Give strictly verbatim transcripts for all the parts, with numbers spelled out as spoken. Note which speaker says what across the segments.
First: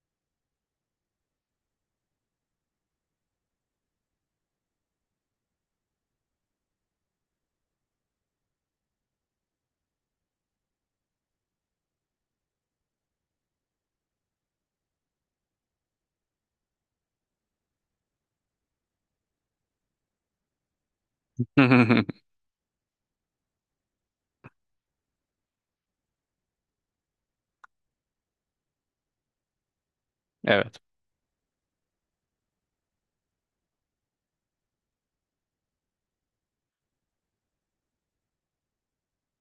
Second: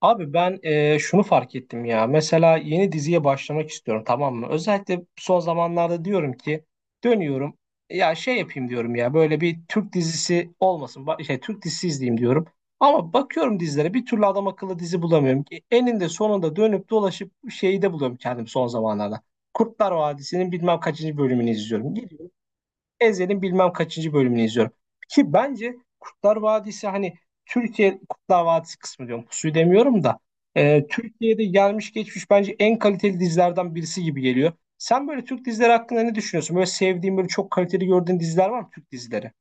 Speaker 1: Abi ben e, şunu fark ettim ya. Mesela yeni diziye başlamak istiyorum, tamam mı? Özellikle son zamanlarda diyorum ki dönüyorum. Ya şey yapayım diyorum ya böyle bir Türk dizisi olmasın. Ba- Şey, Türk dizisi izleyeyim diyorum. Ama bakıyorum dizilere bir türlü adam akıllı dizi bulamıyorum. E, Eninde sonunda dönüp dolaşıp şeyi de buluyorum kendim son zamanlarda. Kurtlar Vadisi'nin bilmem kaçıncı bölümünü izliyorum. Ezel'in bilmem kaçıncı bölümünü izliyorum. Ki bence Kurtlar Vadisi hani Türkiye Kurtlar Vadisi kısmı diyorum. Pusuyu demiyorum da.
Speaker 2: Evet.
Speaker 1: e, Türkiye'de gelmiş geçmiş bence en kaliteli dizilerden birisi gibi geliyor. Sen böyle Türk dizileri hakkında ne düşünüyorsun? Böyle sevdiğin, böyle çok kaliteli gördüğün diziler var mı Türk dizileri?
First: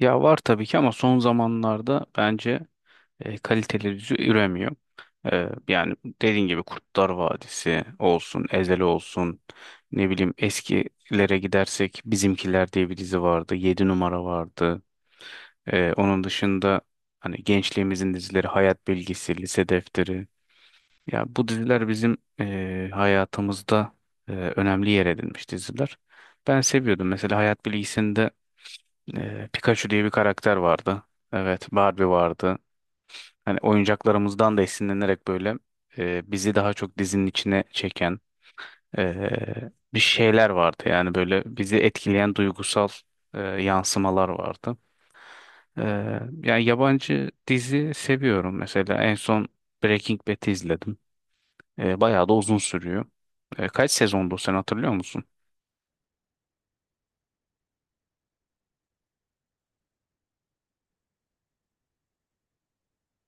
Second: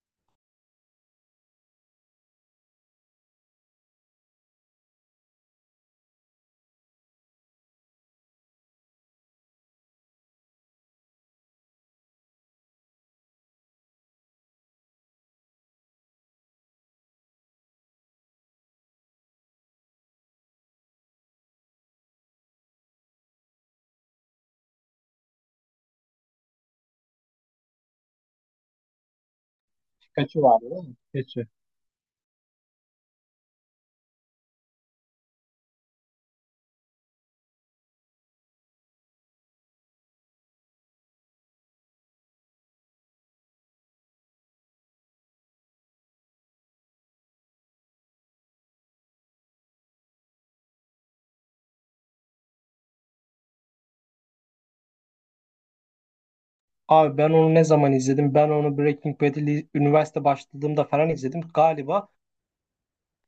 Speaker 2: Ya var tabii ki ama son zamanlarda bence e, kaliteli dizi üremiyor. E, yani dediğin gibi Kurtlar Vadisi olsun, Ezel olsun, ne bileyim eskilere gidersek Bizimkiler diye bir dizi vardı, Yedi numara vardı. E, onun dışında hani gençliğimizin dizileri Hayat Bilgisi, Lise Defteri. Ya bu diziler bizim e, hayatımızda e, önemli yer edinmiş diziler. Ben seviyordum. Mesela Hayat Bilgisi'nde Ee, Pikachu diye bir
Speaker 1: Kaçı
Speaker 2: karakter
Speaker 1: vardı değil mi?
Speaker 2: vardı.
Speaker 1: Pikachu.
Speaker 2: Evet, Barbie vardı. Hani oyuncaklarımızdan da esinlenerek böyle e, bizi daha çok dizinin içine çeken e, bir şeyler vardı. Yani böyle bizi etkileyen duygusal e, yansımalar vardı. E, Yani yabancı dizi seviyorum. Mesela en son Breaking Bad'i izledim. E, bayağı da uzun sürüyor. E, kaç sezondu sen hatırlıyor musun?
Speaker 1: Abi ben onu ne zaman izledim? Ben onu Breaking Bad'li üniversite başladığımda falan izledim. Galiba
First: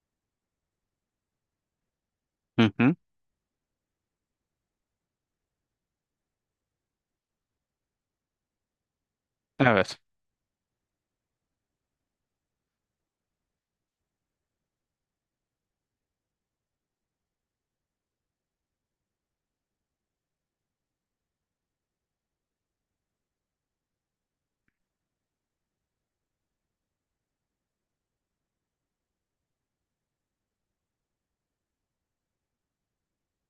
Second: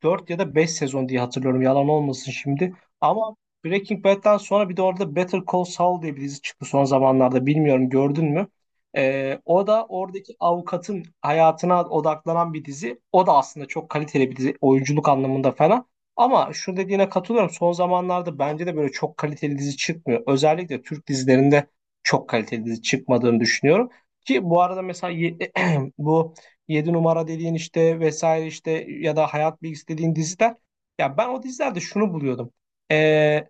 Speaker 1: dört ya da beş sezon diye hatırlıyorum. Yalan olmasın
Speaker 2: Hı
Speaker 1: şimdi.
Speaker 2: hı.
Speaker 1: Ama Breaking Bad'den sonra bir de orada Better Call Saul diye bir dizi çıktı son zamanlarda. Bilmiyorum gördün mü? Ee, o da
Speaker 2: Evet.
Speaker 1: oradaki avukatın hayatına odaklanan bir dizi. O da aslında çok kaliteli bir dizi. Oyunculuk anlamında falan. Ama şu dediğine katılıyorum. Son zamanlarda bence de böyle çok kaliteli dizi çıkmıyor. Özellikle Türk dizilerinde çok kaliteli dizi çıkmadığını düşünüyorum. Ki bu arada mesela ye- bu Yedi numara dediğin işte vesaire işte ya da hayat bilgisi dediğin diziler. Ya ben o dizilerde şunu buluyordum. Ee,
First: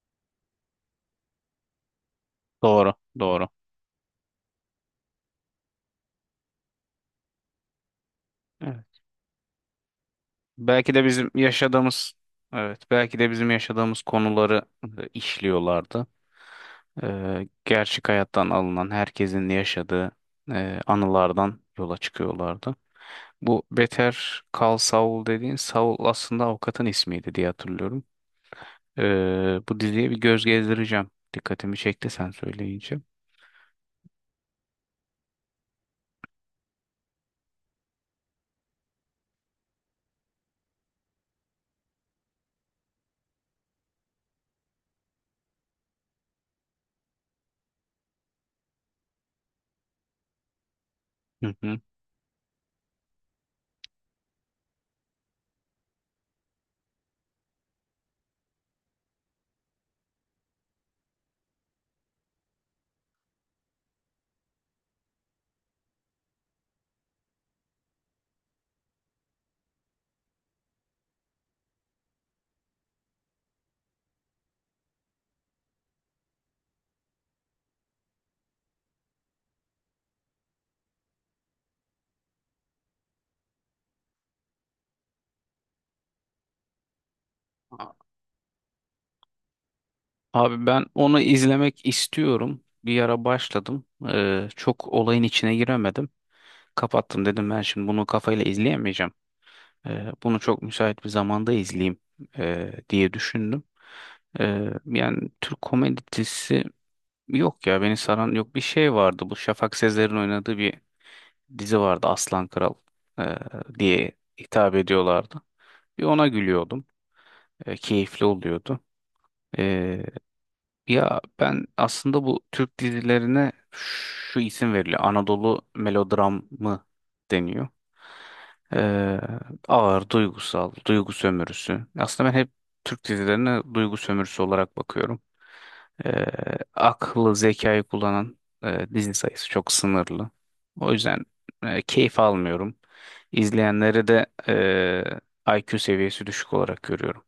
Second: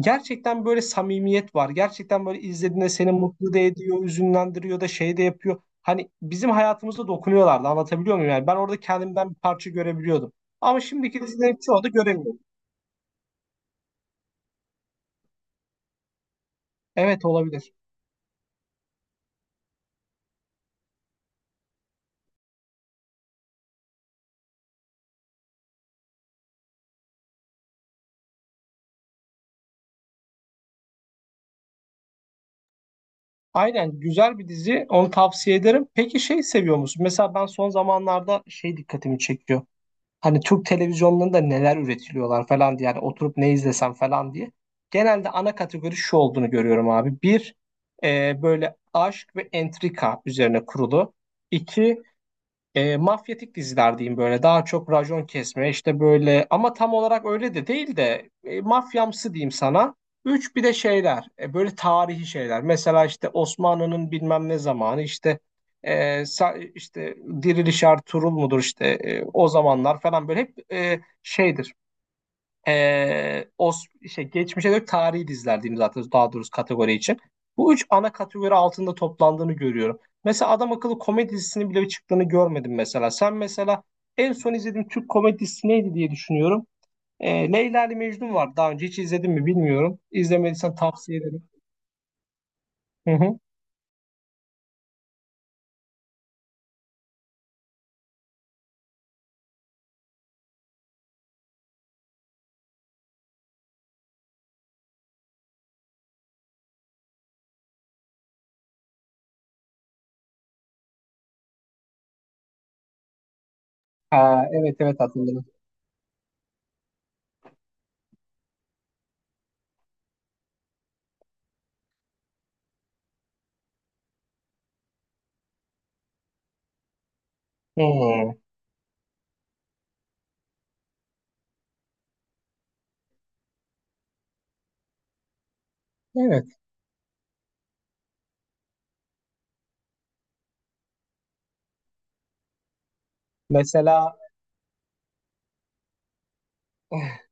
Speaker 1: Gerçekten böyle samimiyet var. Gerçekten böyle izlediğinde
Speaker 2: Doğru.
Speaker 1: seni
Speaker 2: Doğru.
Speaker 1: mutlu da ediyor, üzünlendiriyor da şey de yapıyor. Hani bizim hayatımıza dokunuyorlardı, anlatabiliyor muyum? Yani ben orada
Speaker 2: Evet.
Speaker 1: kendimden bir parça görebiliyordum. Ama
Speaker 2: Belki de
Speaker 1: şimdiki
Speaker 2: bizim
Speaker 1: dizilerin çoğu da
Speaker 2: yaşadığımız
Speaker 1: göremiyorum.
Speaker 2: evet belki de bizim yaşadığımız konuları e, işliyorlardı.
Speaker 1: Evet,
Speaker 2: E,
Speaker 1: olabilir.
Speaker 2: gerçek hayattan alınan herkesin yaşadığı e, anılardan yola çıkıyorlardı. Bu Better Call Saul dediğin Saul aslında avukatın ismiydi diye hatırlıyorum. Ee, bu diziye bir göz gezdireceğim. Dikkatimi çekti sen söyleyince.
Speaker 1: Aynen, güzel bir dizi. Onu tavsiye ederim. Peki şey seviyor musun? Mesela ben son zamanlarda şey dikkatimi çekiyor. Hani Türk televizyonlarında neler üretiliyorlar falan diye. Yani oturup ne izlesem falan diye. Genelde ana kategori şu olduğunu görüyorum abi. Bir, e, böyle aşk ve entrika üzerine kurulu.
Speaker 2: Hı hı.
Speaker 1: İki, e, mafyatik diziler diyeyim, böyle daha çok rajon kesme işte böyle, ama tam olarak öyle de değil de e, mafyamsı diyeyim sana. Üç, bir de şeyler e, böyle tarihi şeyler, mesela işte Osmanlı'nın bilmem ne zamanı işte e, sa- işte Diriliş Ertuğrul mudur işte e, o zamanlar falan, böyle hep e, şeydir ee, o şey, geçmişe dönük tarihi diziler diyeyim zaten, daha doğrusu kategori için. Bu üç ana kategori altında toplandığını görüyorum. Mesela adam akıllı komedi dizisinin bile çıktığını görmedim mesela. Sen mesela en son izlediğin Türk komedi dizisi neydi diye düşünüyorum. Ee, Leyla ile Mecnun var. Daha önce hiç izledin mi bilmiyorum.
Speaker 2: Abi
Speaker 1: İzlemediysen
Speaker 2: ben
Speaker 1: tavsiye
Speaker 2: onu
Speaker 1: ederim.
Speaker 2: izlemek istiyorum. Bir
Speaker 1: Hı
Speaker 2: ara
Speaker 1: hı.
Speaker 2: başladım. Ee, çok olayın içine giremedim. Kapattım dedim ben şimdi bunu kafayla izleyemeyeceğim. Ee, bunu çok müsait bir zamanda izleyeyim ee, diye düşündüm. Ee, yani Türk komedi dizisi yok ya beni saran yok. Bir şey vardı, bu Şafak Sezer'in oynadığı bir dizi vardı, Aslan Kral ee, diye
Speaker 1: Ha, evet
Speaker 2: hitap
Speaker 1: evet, hatırladım.
Speaker 2: ediyorlardı. Bir ona gülüyordum. Ee, keyifli oluyordu. E, Ya ben aslında bu Türk dizilerine şu isim veriliyor: Anadolu melodramı deniyor.
Speaker 1: Hı.
Speaker 2: Ee, Ağır, duygusal, duygu sömürüsü. Aslında ben hep Türk dizilerine duygu sömürüsü olarak bakıyorum. Ee,
Speaker 1: Evet.
Speaker 2: Aklı, zekayı kullanan e, dizi sayısı çok sınırlı. O yüzden e, keyif almıyorum.
Speaker 1: Mesela
Speaker 2: İzleyenleri de e, I Q seviyesi düşük olarak görüyorum.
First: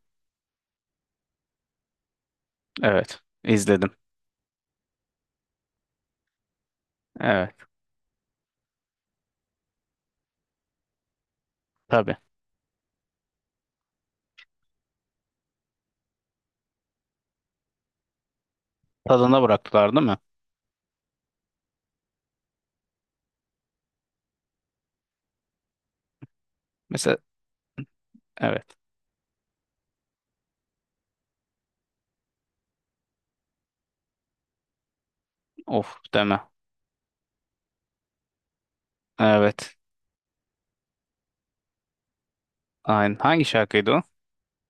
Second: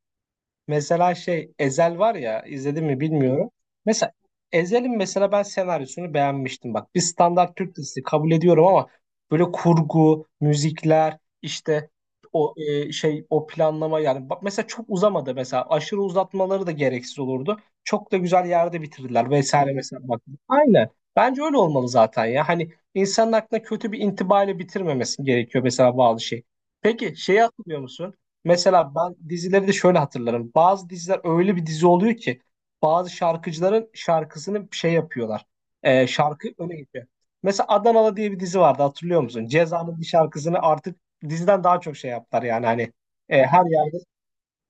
Speaker 1: mesela şey Ezel var ya, izledim mi
Speaker 2: Evet,
Speaker 1: bilmiyorum.
Speaker 2: izledim.
Speaker 1: Mesela Ezel'in mesela ben senaryosunu beğenmiştim. Bak, bir
Speaker 2: Evet,
Speaker 1: standart Türk dizisi kabul ediyorum ama böyle kurgu, müzikler, işte
Speaker 2: tabii.
Speaker 1: o e, şey, o planlama, yani bak mesela çok uzamadı, mesela aşırı uzatmaları da gereksiz olurdu. Çok da güzel yerde bitirdiler
Speaker 2: Tadına
Speaker 1: vesaire
Speaker 2: bıraktılar
Speaker 1: mesela
Speaker 2: değil mi?
Speaker 1: bak. Aynen. Bence öyle olmalı zaten ya. Hani insanın aklına kötü bir intibayla bitirmemesi gerekiyor mesela bazı şey. Peki
Speaker 2: Mesela
Speaker 1: şeyi hatırlıyor musun?
Speaker 2: evet.
Speaker 1: Mesela ben dizileri de şöyle hatırlarım. Bazı diziler öyle bir dizi oluyor ki bazı şarkıcıların şarkısını şey yapıyorlar.
Speaker 2: Of
Speaker 1: Ee,
Speaker 2: deme.
Speaker 1: şarkı öne geçiyor. Mesela Adanalı diye bir dizi vardı, hatırlıyor musun?
Speaker 2: Evet.
Speaker 1: Ceza'nın bir şarkısını artık diziden daha çok şey yaptılar yani hani
Speaker 2: Aynen.
Speaker 1: e,
Speaker 2: Hangi
Speaker 1: her
Speaker 2: şarkıydı
Speaker 1: yerde
Speaker 2: o?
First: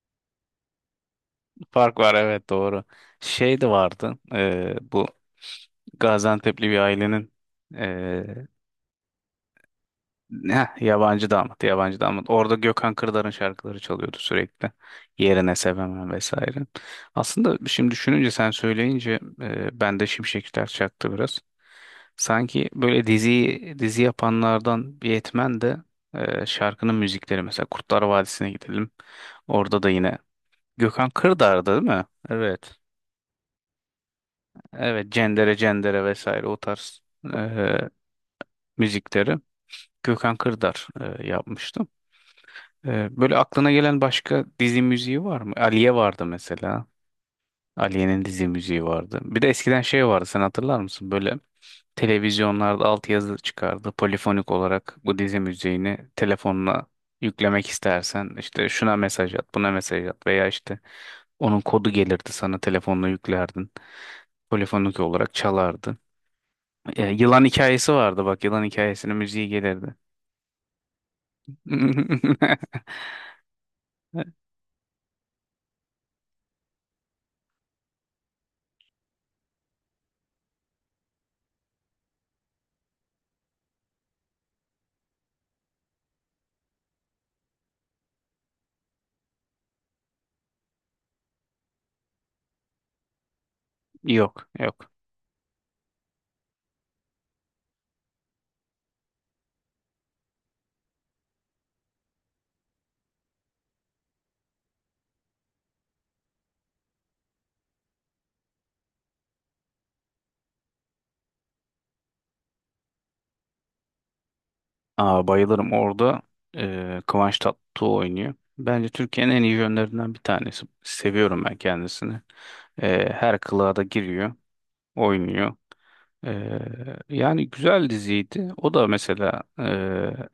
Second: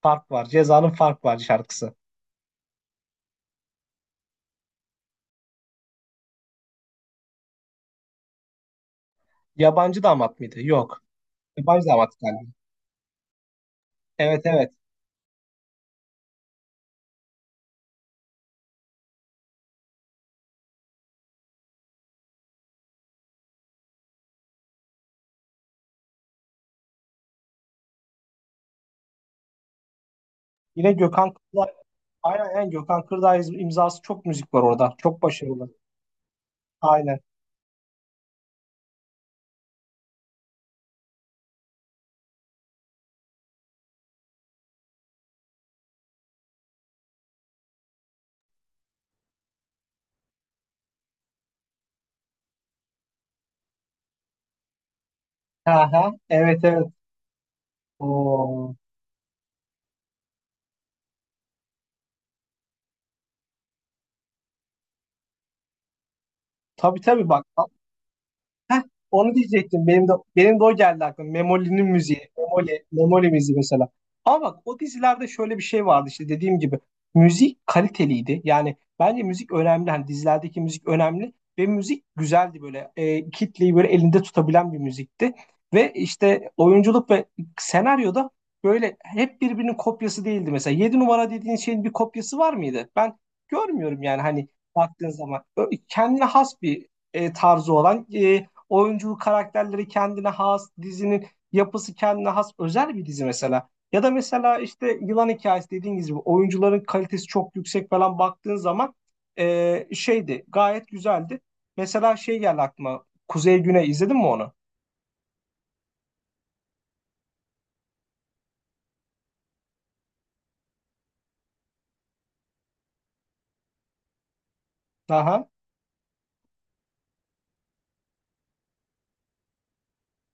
Speaker 1: fark var. Ceza'nın fark var şarkısı.
Speaker 2: Fark var, evet, doğru. Şey de vardı. E, bu Gaziantep'li bir ailenin.
Speaker 1: Yabancı Damat mıydı?
Speaker 2: Ne?
Speaker 1: Yok.
Speaker 2: Yabancı damat,
Speaker 1: Yabancı
Speaker 2: yabancı
Speaker 1: Damat
Speaker 2: damat.
Speaker 1: galiba.
Speaker 2: Orada Gökhan Kırdar'ın şarkıları çalıyordu
Speaker 1: Evet
Speaker 2: sürekli.
Speaker 1: evet.
Speaker 2: Yerine sevemem vesaire. Aslında şimdi düşününce sen söyleyince e, bende şimşekler çaktı biraz. Sanki böyle dizi dizi yapanlardan bir yetmen de e, şarkının müzikleri, mesela Kurtlar Vadisi'ne gidelim. Orada da yine
Speaker 1: Yine
Speaker 2: Gökhan
Speaker 1: Gökhan
Speaker 2: Kırdar'dı
Speaker 1: Kırdağ,
Speaker 2: değil mi?
Speaker 1: aynen aynen
Speaker 2: Evet.
Speaker 1: Gökhan Kırdağ iz- imzası çok müzik var orada.
Speaker 2: Evet,
Speaker 1: Çok
Speaker 2: Cendere
Speaker 1: başarılı.
Speaker 2: Cendere vesaire o tarz
Speaker 1: Aynen.
Speaker 2: e, müzikleri Gökhan Kırdar e, yapmıştı. Ee, böyle aklına gelen başka dizi müziği var mı? Aliye vardı mesela. Aliye'nin dizi müziği vardı. Bir de eskiden şey vardı, sen hatırlar mısın? Böyle televizyonlarda altyazı çıkardı. Polifonik olarak bu dizi
Speaker 1: Ha
Speaker 2: müziğini
Speaker 1: ha. Evet
Speaker 2: telefonuna
Speaker 1: evet.
Speaker 2: yüklemek istersen işte
Speaker 1: Oo.
Speaker 2: şuna mesaj at, buna mesaj at veya işte onun kodu gelirdi, sana telefonla yüklerdin. Polifonik olarak çalardı.
Speaker 1: Tabii
Speaker 2: Ee,
Speaker 1: tabii
Speaker 2: yılan
Speaker 1: bak a-
Speaker 2: hikayesi vardı, bak yılan
Speaker 1: heh,
Speaker 2: hikayesinin
Speaker 1: onu
Speaker 2: müziği
Speaker 1: diyecektim.
Speaker 2: gelirdi.
Speaker 1: Benim de benim de o geldi aklıma. Memoli'nin müziği. Memoli, Memoli müziği mesela. Ama bak o dizilerde şöyle bir şey vardı işte dediğim gibi. Müzik kaliteliydi. Yani bence müzik önemli. Hani dizilerdeki müzik önemli ve müzik güzeldi böyle. E, kitleyi böyle elinde tutabilen bir müzikti. Ve işte oyunculuk ve senaryoda böyle hep birbirinin kopyası değildi mesela. Yedi numara dediğin şeyin bir kopyası var mıydı? Ben görmüyorum yani hani,
Speaker 2: Yok, yok.
Speaker 1: baktığın zaman Ö- kendine has bir e, tarzı olan, e, oyunculuk karakterleri kendine has, dizinin yapısı kendine has özel bir dizi mesela. Ya da mesela işte Yılan Hikayesi dediğiniz gibi oyuncuların kalitesi çok yüksek falan, baktığın zaman e, şeydi, gayet güzeldi. Mesela şey geldi aklıma, Kuzey Güney, izledin mi onu?
Speaker 2: Aa, bayılırım orada. eee Kıvanç Tatlıtuğ oynuyor. Bence Türkiye'nin en iyi yönlerinden bir tanesi. Seviyorum ben kendisini. Eee, her kılığa da giriyor,
Speaker 1: Aha.
Speaker 2: oynuyor. Ee, Yani güzel diziydi. O da mesela e,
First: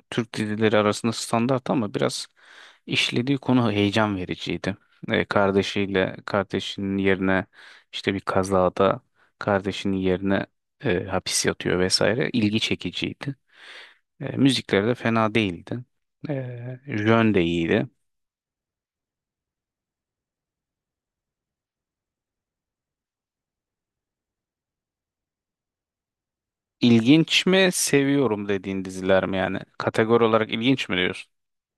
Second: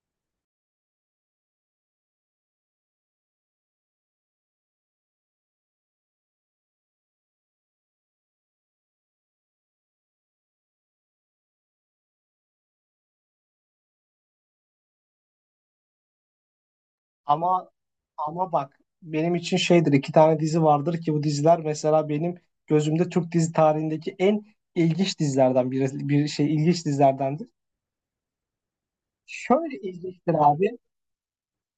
Speaker 2: Türk dizileri arasında standart ama biraz işlediği konu heyecan vericiydi. E, kardeşiyle kardeşinin yerine işte bir kazada kardeşinin yerine e, hapis yatıyor vesaire. İlgi çekiciydi. E, müzikleri de fena değildi. E, jön de
Speaker 1: Ama
Speaker 2: iyiydi.
Speaker 1: ama bak benim için şeydir, iki tane dizi vardır ki bu diziler mesela benim gözümde Türk dizi tarihindeki en ilginç dizilerden biri, bir şey ilginç
Speaker 2: İlginç
Speaker 1: dizilerdendir.
Speaker 2: mi, seviyorum dediğin diziler mi yani?
Speaker 1: Şöyle
Speaker 2: Kategori
Speaker 1: ilginçtir
Speaker 2: olarak
Speaker 1: abi.
Speaker 2: ilginç mi diyorsun?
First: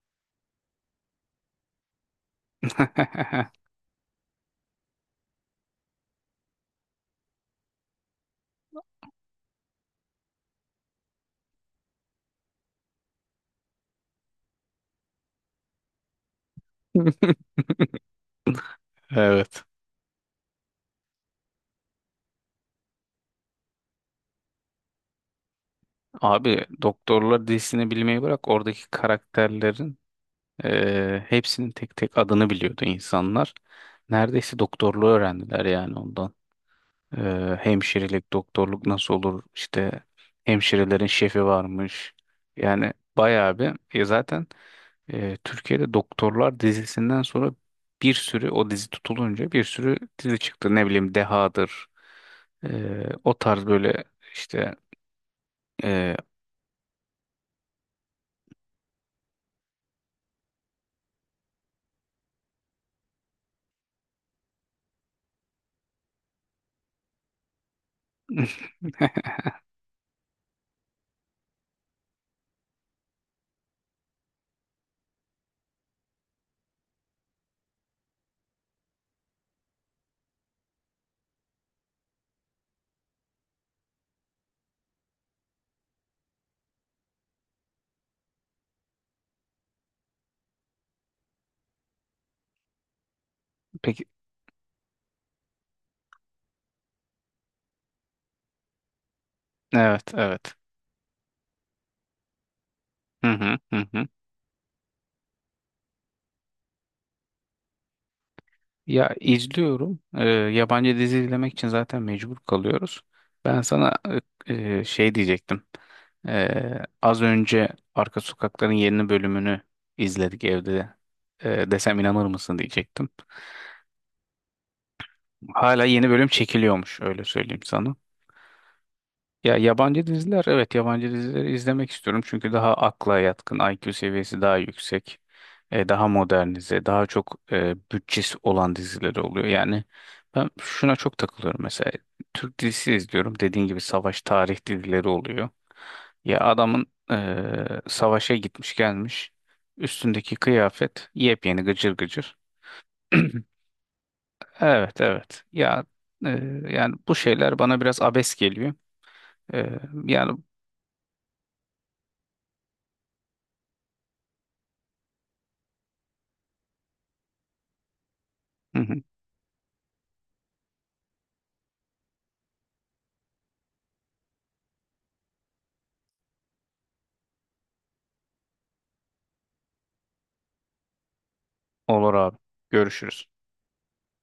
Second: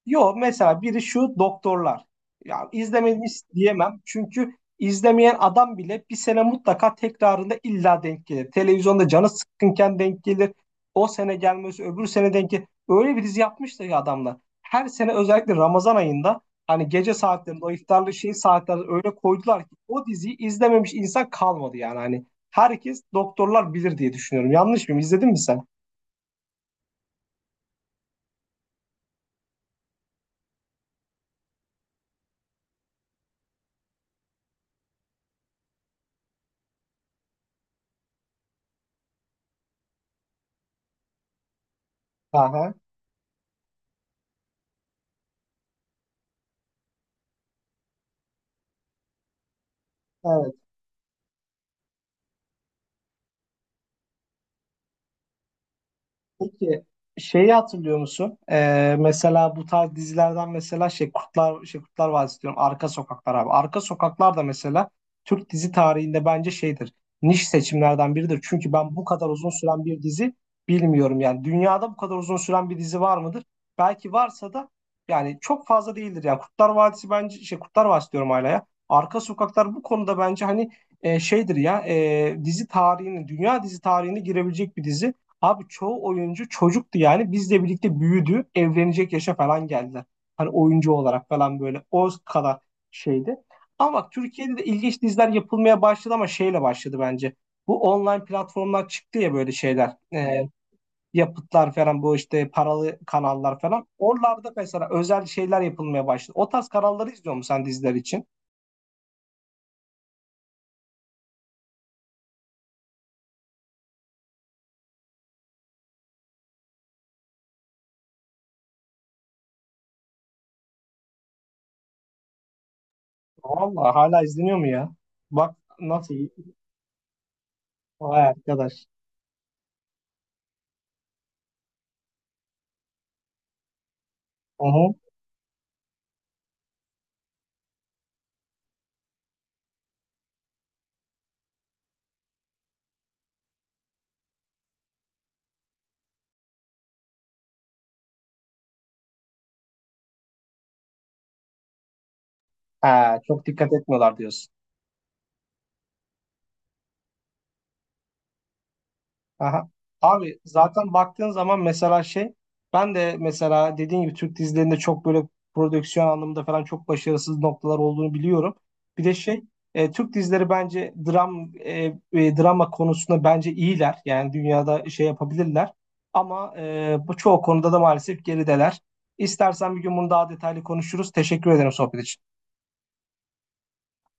Speaker 1: Yo, mesela biri şu doktorlar. Ya izlememiş diyemem. Çünkü izlemeyen adam bile bir sene mutlaka tekrarında illa denk gelir. Televizyonda canı sıkkınken denk gelir. O sene gelmesi öbür sene denk gelir. Öyle bir dizi yapmışlar ya adamlar. Her sene özellikle Ramazan ayında hani gece saatlerinde o iftarlı şey saatlerinde öyle koydular
Speaker 2: Evet.
Speaker 1: ki o diziyi izlememiş insan kalmadı yani. Hani herkes doktorlar bilir diye düşünüyorum. Yanlış mıyım? İzledin mi sen?
Speaker 2: Abi doktorlar dizisini bilmeyi bırak, oradaki karakterlerin eee, hepsinin tek tek adını biliyordu insanlar. Neredeyse doktorluğu öğrendiler yani ondan. Eee, hemşirelik, doktorluk nasıl olur, işte hemşirelerin şefi varmış.
Speaker 1: Aha.
Speaker 2: Yani bayağı bir e, zaten eee, Türkiye'de doktorlar dizisinden sonra bir sürü, o dizi tutulunca bir sürü dizi çıktı. Ne bileyim Deha'dır eee, o tarz böyle işte eee,
Speaker 1: Peki şeyi hatırlıyor musun? Ee, mesela bu tarz dizilerden mesela şey Kurtlar şey Kurtlar Vadisi diyorum. Arka Sokaklar abi. Arka Sokaklar da mesela Türk dizi tarihinde bence şeydir. Niş seçimlerden biridir. Çünkü ben bu kadar uzun süren bir dizi bilmiyorum. Yani dünyada bu kadar uzun süren bir dizi var mıdır? Belki varsa da yani çok fazla değildir. Yani Kurtlar Vadisi bence şey, Kurtlar Vadisi diyorum hala ya. Arka Sokaklar bu konuda bence hani e, şeydir ya, e, dizi tarihinin, dünya dizi tarihine girebilecek bir dizi. Abi çoğu oyuncu çocuktu yani. Bizle birlikte büyüdü. Evlenecek yaşa falan geldiler. Hani oyuncu olarak falan böyle o kadar şeydi. Ama
Speaker 2: peki
Speaker 1: bak Türkiye'de de ilginç diziler yapılmaya başladı ama şeyle başladı bence. Bu online platformlar çıktı ya böyle şeyler.
Speaker 2: evet,
Speaker 1: Ee,
Speaker 2: evet.
Speaker 1: yapıtlar falan bu işte paralı
Speaker 2: Hı hı
Speaker 1: kanallar falan.
Speaker 2: hı hı.
Speaker 1: Oralarda mesela özel şeyler yapılmaya başladı. O tarz kanalları izliyor musun sen diziler için?
Speaker 2: Ya izliyorum. Ee, yabancı dizi izlemek için zaten mecbur kalıyoruz. Ben sana e, e, şey diyecektim. Ee, az önce Arka Sokakların yeni bölümünü izledik evde. Ee, desem inanır mısın diyecektim.
Speaker 1: Vallahi hala izleniyor mu ya? Bak
Speaker 2: Hala yeni
Speaker 1: nasıl?
Speaker 2: bölüm çekiliyormuş, öyle söyleyeyim sana.
Speaker 1: Vay arkadaş.
Speaker 2: Ya yabancı diziler, evet yabancı dizileri izlemek istiyorum çünkü daha akla yatkın, I Q seviyesi daha
Speaker 1: Hı hı.
Speaker 2: yüksek, e, daha modernize, daha çok e, bütçesi olan dizileri oluyor. Yani ben şuna çok takılıyorum mesela, Türk dizisi izliyorum, dediğin gibi savaş tarih dizileri oluyor, ya adamın e, savaşa gitmiş gelmiş, üstündeki kıyafet yepyeni gıcır gıcır.
Speaker 1: Ha, çok dikkat etmiyorlar diyorsun.
Speaker 2: Evet, evet ya, e, yani bu şeyler bana biraz abes geliyor. E,
Speaker 1: Aha.
Speaker 2: yani
Speaker 1: Abi zaten baktığın zaman mesela şey, ben de mesela dediğin gibi Türk dizilerinde çok böyle prodüksiyon anlamında falan çok başarısız noktalar olduğunu biliyorum.
Speaker 2: Hı hı.
Speaker 1: Bir de şey e, Türk dizileri bence dram e, e, drama konusunda bence iyiler. Yani dünyada şey yapabilirler. Ama e, bu çoğu konuda da maalesef gerideler. İstersen bir gün bunu daha detaylı konuşuruz. Teşekkür ederim sohbet
Speaker 2: Olur abi.
Speaker 1: için.
Speaker 2: Görüşürüz.